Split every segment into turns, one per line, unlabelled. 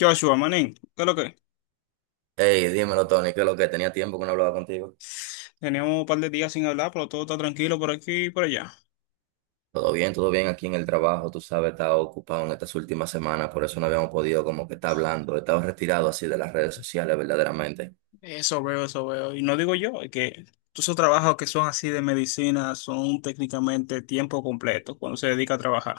Joshua, manín, ¿qué es lo que?
Hey, dímelo, Tony, que lo que tenía tiempo que no hablaba contigo.
Teníamos un par de días sin hablar, pero todo está tranquilo por aquí y por allá.
Todo bien aquí en el trabajo, tú sabes, estaba ocupado en estas últimas semanas, por eso no habíamos podido como que estar hablando, he estado retirado así de las redes sociales verdaderamente.
Eso veo, eso veo. Y no digo yo, es que todos esos trabajos que son así de medicina son técnicamente tiempo completo cuando se dedica a trabajar.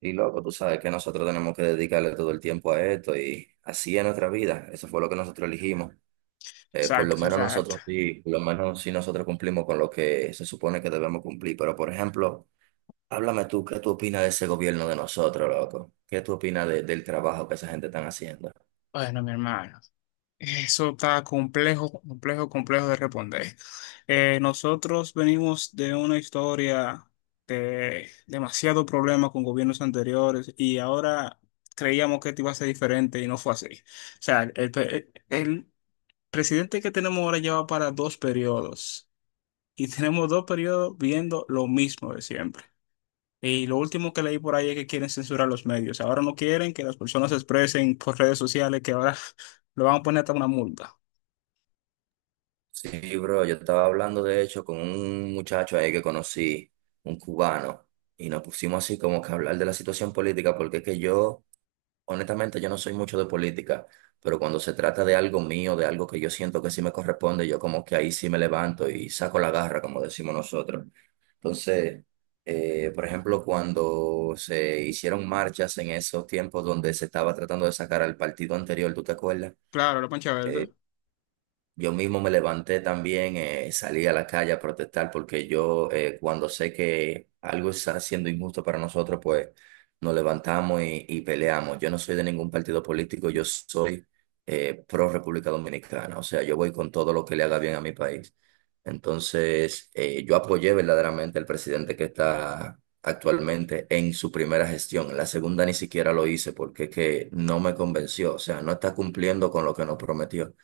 Y loco, tú sabes que nosotros tenemos que dedicarle todo el tiempo a esto y así es nuestra vida, eso fue lo que nosotros elegimos. Por lo
Exacto,
menos
exacto.
nosotros sí, por lo menos sí nosotros cumplimos con lo que se supone que debemos cumplir, pero por ejemplo, háblame tú, ¿qué tú opinas de ese gobierno de nosotros, loco? ¿Qué tú opinas del trabajo que esa gente está haciendo?
Bueno, mi hermano. Eso está complejo, complejo, complejo de responder. Nosotros venimos de una historia de demasiado problema con gobiernos anteriores y ahora creíamos que esto iba a ser diferente y no fue así. O sea, el, el presidente que tenemos ahora lleva para dos periodos y tenemos dos periodos viendo lo mismo de siempre. Y lo último que leí por ahí es que quieren censurar los medios. Ahora no quieren que las personas se expresen por redes sociales, que ahora lo van a poner hasta una multa.
Sí, bro, yo estaba hablando de hecho con un muchacho ahí que conocí, un cubano, y nos pusimos así como que a hablar de la situación política, porque es que yo, honestamente, yo no soy mucho de política, pero cuando se trata de algo mío, de algo que yo siento que sí me corresponde, yo como que ahí sí me levanto y saco la garra, como decimos nosotros. Entonces, por ejemplo, cuando se hicieron marchas en esos tiempos donde se estaba tratando de sacar al partido anterior, ¿tú te acuerdas?
Claro, la pancha verde.
Yo mismo me levanté también, salí a la calle a protestar porque yo cuando sé que algo está siendo injusto para nosotros, pues nos levantamos y peleamos. Yo no soy de ningún partido político, yo soy pro República Dominicana, o sea, yo voy con todo lo que le haga bien a mi país. Entonces, yo apoyé verdaderamente al presidente que está actualmente en su primera gestión. En la segunda ni siquiera lo hice porque es que no me convenció, o sea, no está cumpliendo con lo que nos prometió.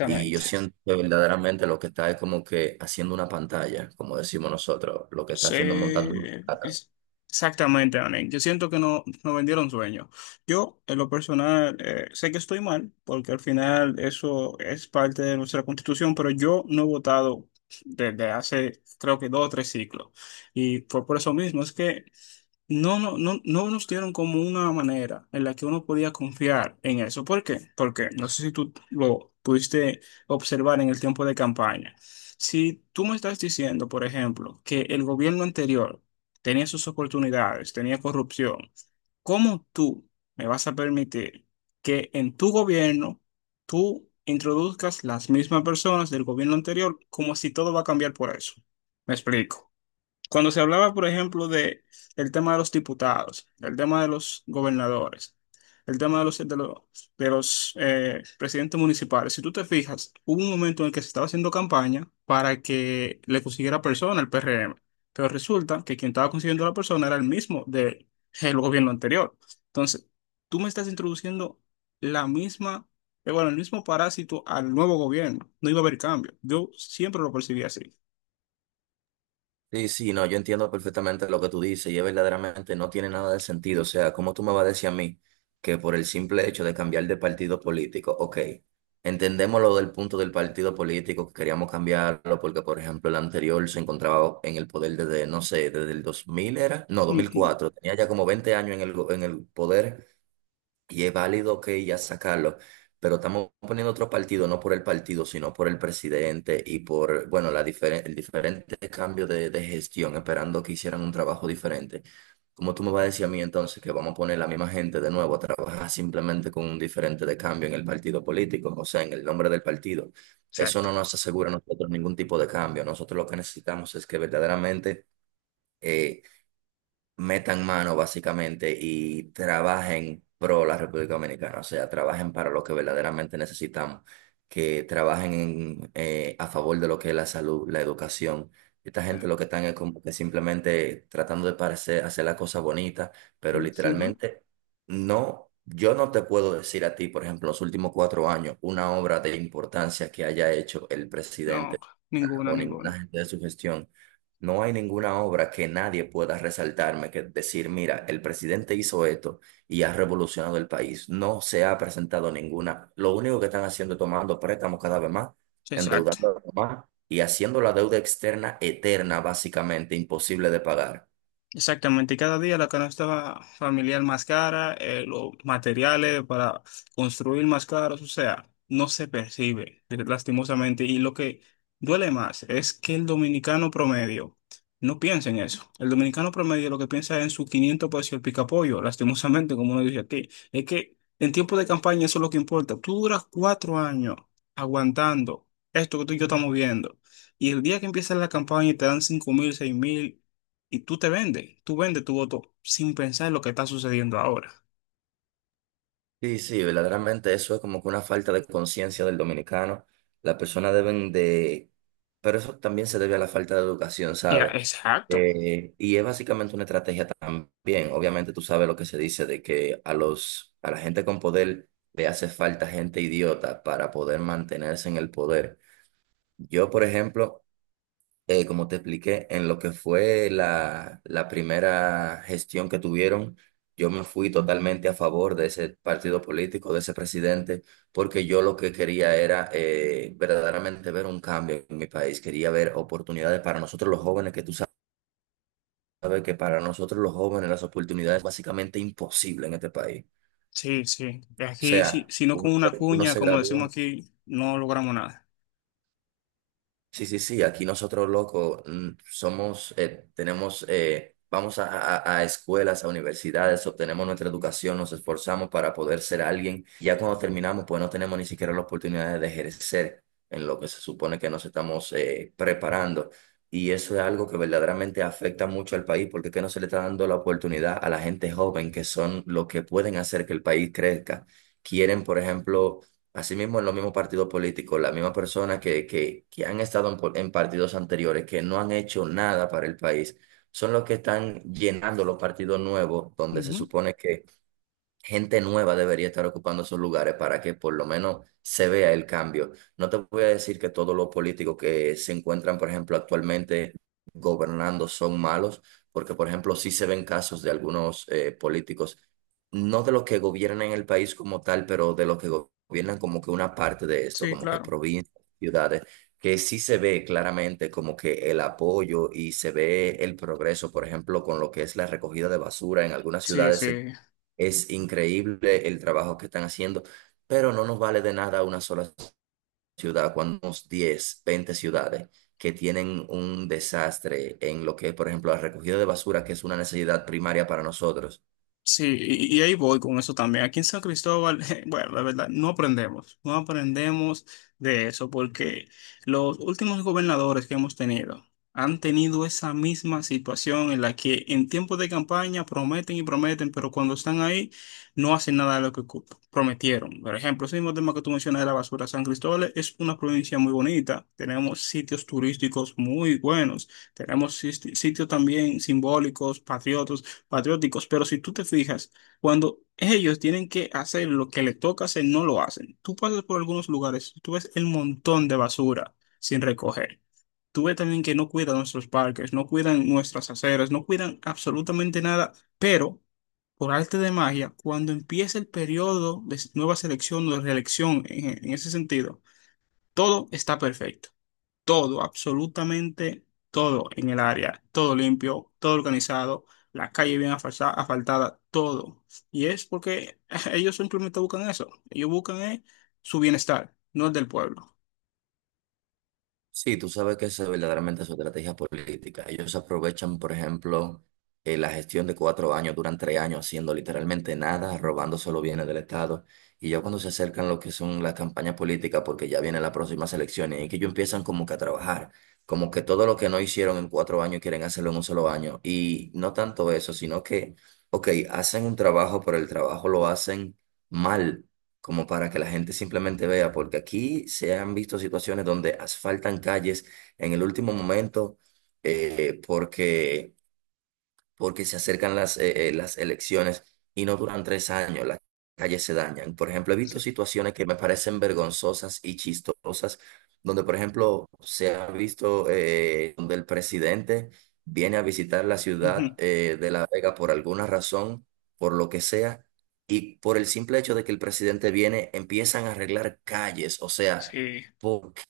Y yo siento que verdaderamente lo que está es como que haciendo una pantalla, como decimos nosotros, lo que está haciendo es
Sí,
montando un teatro.
es- exactamente, Anen. Yo siento que no, nos vendieron sueños. Yo, en lo personal, sé que estoy mal, porque al final eso es parte de nuestra constitución, pero yo no he votado desde hace, creo que dos o tres ciclos. Y fue por eso mismo, es que no nos dieron como una manera en la que uno podía confiar en eso. ¿Por qué? Porque no sé si tú lo pudiste observar en el tiempo de campaña. Si tú me estás diciendo, por ejemplo, que el gobierno anterior tenía sus oportunidades, tenía corrupción, ¿cómo tú me vas a permitir que en tu gobierno tú introduzcas las mismas personas del gobierno anterior como si todo va a cambiar por eso? Me explico. Cuando se hablaba, por ejemplo, de el tema de los diputados, el tema de los gobernadores, el tema de los presidentes municipales, si tú te fijas, hubo un momento en el que se estaba haciendo campaña para que le consiguiera persona al PRM, pero resulta que quien estaba consiguiendo la persona era el mismo del gobierno anterior. Entonces, tú me estás introduciendo la misma, bueno, el mismo parásito al nuevo gobierno. No iba a haber cambio. Yo siempre lo percibí así.
Sí, sí, no, yo entiendo perfectamente lo que tú dices y es verdaderamente no tiene nada de sentido. O sea, ¿cómo tú me vas a decir a mí que por el simple hecho de cambiar de partido político? Ok, entendemos lo del punto del partido político, que queríamos cambiarlo porque, por ejemplo, el anterior se encontraba en el poder desde, no sé, desde el 2000 era, no,
Mm, mm.
2004, tenía ya como 20 años en el poder. Y es válido que ya sacarlo, pero estamos poniendo otro partido, no por el partido, sino por el presidente y por, bueno, la diferen el diferente cambio de gestión, esperando que hicieran un trabajo diferente. ¿Cómo tú me vas a decir a mí entonces que vamos a poner la misma gente de nuevo a trabajar simplemente con un diferente de cambio en el partido político, o sea, en el nombre del partido? Eso no
Exacto.
nos asegura a nosotros ningún tipo de cambio. Nosotros lo que necesitamos es que verdaderamente eh, metan mano básicamente y trabajen pro la República Dominicana, o sea, trabajen para lo que verdaderamente necesitamos, que trabajen en, a favor de lo que es la salud, la educación. Esta gente lo que están es como que simplemente tratando de parecer, hacer la cosa bonita, pero
Ujú.
literalmente no, yo no te puedo decir a ti, por ejemplo, los últimos 4 años, una obra de importancia que haya hecho el presidente
No, ninguno,
o ninguna
ninguno.
gente de su gestión. No hay ninguna obra que nadie pueda resaltarme, que decir, mira, el presidente hizo esto y ha revolucionado el país. No se ha presentado ninguna. Lo único que están haciendo es tomando préstamos cada vez más,
Exacto.
endeudando más y haciendo la deuda externa eterna, básicamente imposible de pagar.
Exactamente, y cada día la canasta familiar más cara, los materiales para construir más caros, o sea, no se percibe, lastimosamente. Y lo que duele más es que el dominicano promedio no piensa en eso. El dominicano promedio lo que piensa es en su 500 pesos y el picapollo, lastimosamente, como uno dice aquí. Es que en tiempo de campaña eso es lo que importa. Tú duras cuatro años aguantando esto que tú y yo estamos viendo. Y el día que empieza la campaña y te dan 5 mil, y tú te vendes, tú vendes tu voto sin pensar en lo que está sucediendo ahora.
Sí, sí, verdaderamente eso es como que una falta de conciencia del dominicano. Las personas deben de. Pero eso también se debe a la falta de educación,
Ya,
¿sabes?
exacto.
Y es básicamente una estrategia también. Obviamente tú sabes lo que se dice de que a la gente con poder le hace falta gente idiota para poder mantenerse en el poder. Yo, por ejemplo como te expliqué, en lo que fue la primera gestión que tuvieron, yo me fui totalmente a favor de ese partido político, de ese presidente, porque yo lo que quería era verdaderamente ver un cambio en mi país, quería ver oportunidades para nosotros los jóvenes, que tú sabes que para nosotros los jóvenes las oportunidades básicamente imposibles en este país.
Sí, sí.
O
Aquí, sí,
sea,
si no
uno
con una
se, uno
cuña,
se
como decimos
gradúa.
aquí, no logramos nada.
Sí, sí, sí, aquí nosotros, loco, somos, tenemos, vamos a escuelas, a universidades, obtenemos nuestra educación, nos esforzamos para poder ser alguien. Ya cuando terminamos, pues no tenemos ni siquiera la oportunidad de ejercer en lo que se supone que nos estamos preparando. Y eso es algo que verdaderamente afecta mucho al país, porque es que no se le está dando la oportunidad a la gente joven, que son los que pueden hacer que el país crezca. Quieren, por ejemplo. Asimismo, en los mismos partidos políticos, las mismas personas que han estado en partidos anteriores, que no han hecho nada para el país, son los que están llenando los partidos nuevos, donde se
Ujú.
supone que gente nueva debería estar ocupando esos lugares para que por lo menos se vea el cambio. No te voy a decir que todos los políticos que se encuentran, por ejemplo, actualmente gobernando son malos, porque, por ejemplo, sí se ven casos de algunos políticos, no de los que gobiernan el país como tal, pero de los que gobiernan como que una parte de esto,
Sí,
como que
claro.
provincias, ciudades. Que sí se ve claramente como que el apoyo y se ve el progreso, por ejemplo, con lo que es la recogida de basura en algunas
Sí, sí.
ciudades es increíble el trabajo que están haciendo, pero no nos vale de nada una sola ciudad cuando tenemos 10, 20 ciudades que tienen un desastre en lo que, por ejemplo, la recogida de basura, que es una necesidad primaria para nosotros.
Sí, y ahí voy con eso también. Aquí en San Cristóbal, bueno, la verdad, no aprendemos, no aprendemos de eso, porque los últimos gobernadores que hemos tenido han tenido esa misma situación en la que en tiempos de campaña prometen y prometen, pero cuando están ahí no hacen nada de lo que prometieron. Por ejemplo, ese mismo tema que tú mencionas de la basura, San Cristóbal es una provincia muy bonita, tenemos sitios turísticos muy buenos, tenemos sitios también simbólicos, patriotas patrióticos, pero si tú te fijas, cuando ellos tienen que hacer lo que les toca hacer, no lo hacen. Tú pasas por algunos lugares, tú ves el montón de basura sin recoger. Tú ves también que no cuidan nuestros parques, no cuidan nuestras aceras, no cuidan absolutamente nada, pero por arte de magia, cuando empieza el periodo de nueva selección o de reelección en ese sentido, todo está perfecto, todo, absolutamente todo en el área, todo limpio, todo organizado, la calle bien asfaltada, todo. Y es porque ellos simplemente buscan eso, ellos buscan su bienestar, no el del pueblo.
Sí, tú sabes que esa es verdaderamente su estrategia política. Ellos aprovechan, por ejemplo, la gestión de 4 años, duran 3 años haciendo literalmente nada, robándose los bienes del Estado. Y ya cuando se acercan lo que son las campañas políticas, porque ya vienen las próximas elecciones, y que ellos empiezan como que a trabajar, como que todo lo que no hicieron en 4 años quieren hacerlo en un solo año. Y no tanto eso, sino que, ok, hacen un trabajo, pero el trabajo lo hacen mal como para que la gente simplemente vea, porque aquí se han visto situaciones donde asfaltan calles en el último momento eh, porque porque se acercan las elecciones y no duran 3 años, las calles se dañan. Por ejemplo, he visto
Sí.
situaciones que me parecen vergonzosas y chistosas, donde, por ejemplo, se ha visto donde el presidente viene a visitar la ciudad
Ujú.
de La Vega por alguna razón, por lo que sea. Y por el simple hecho de que el presidente viene, empiezan a arreglar calles. O sea,
Sí,
¿por qué?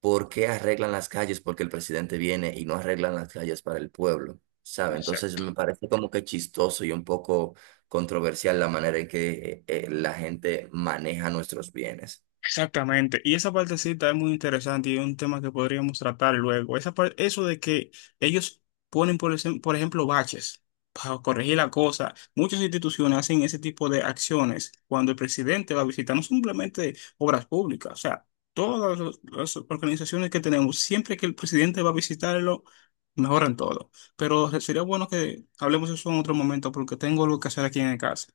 ¿Por qué arreglan las calles? Porque el presidente viene y no arreglan las calles para el pueblo, ¿sabe? Entonces
exacto.
me parece como que chistoso y un poco controversial la manera en que la gente maneja nuestros bienes.
Exactamente, y esa partecita es muy interesante y es un tema que podríamos tratar luego. Esa eso de que ellos ponen, por ejemplo, baches para corregir la cosa. Muchas instituciones hacen ese tipo de acciones cuando el presidente va a visitar, no simplemente obras públicas, o sea, todas las organizaciones que tenemos, siempre que el presidente va a visitarlo, mejoran todo. Pero sería bueno que hablemos eso en otro momento porque tengo algo que hacer aquí en casa.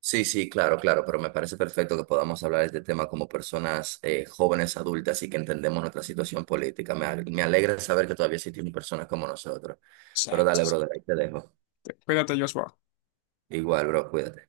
Sí, sí, claro, claro, pero me parece perfecto que podamos hablar de este tema como personas jóvenes, adultas y que entendemos nuestra situación política. Me alegra saber que todavía existen personas como nosotros. Pero
Exacto.
dale, brother, ahí te dejo.
Cuídate, Joshua.
Igual, bro, cuídate.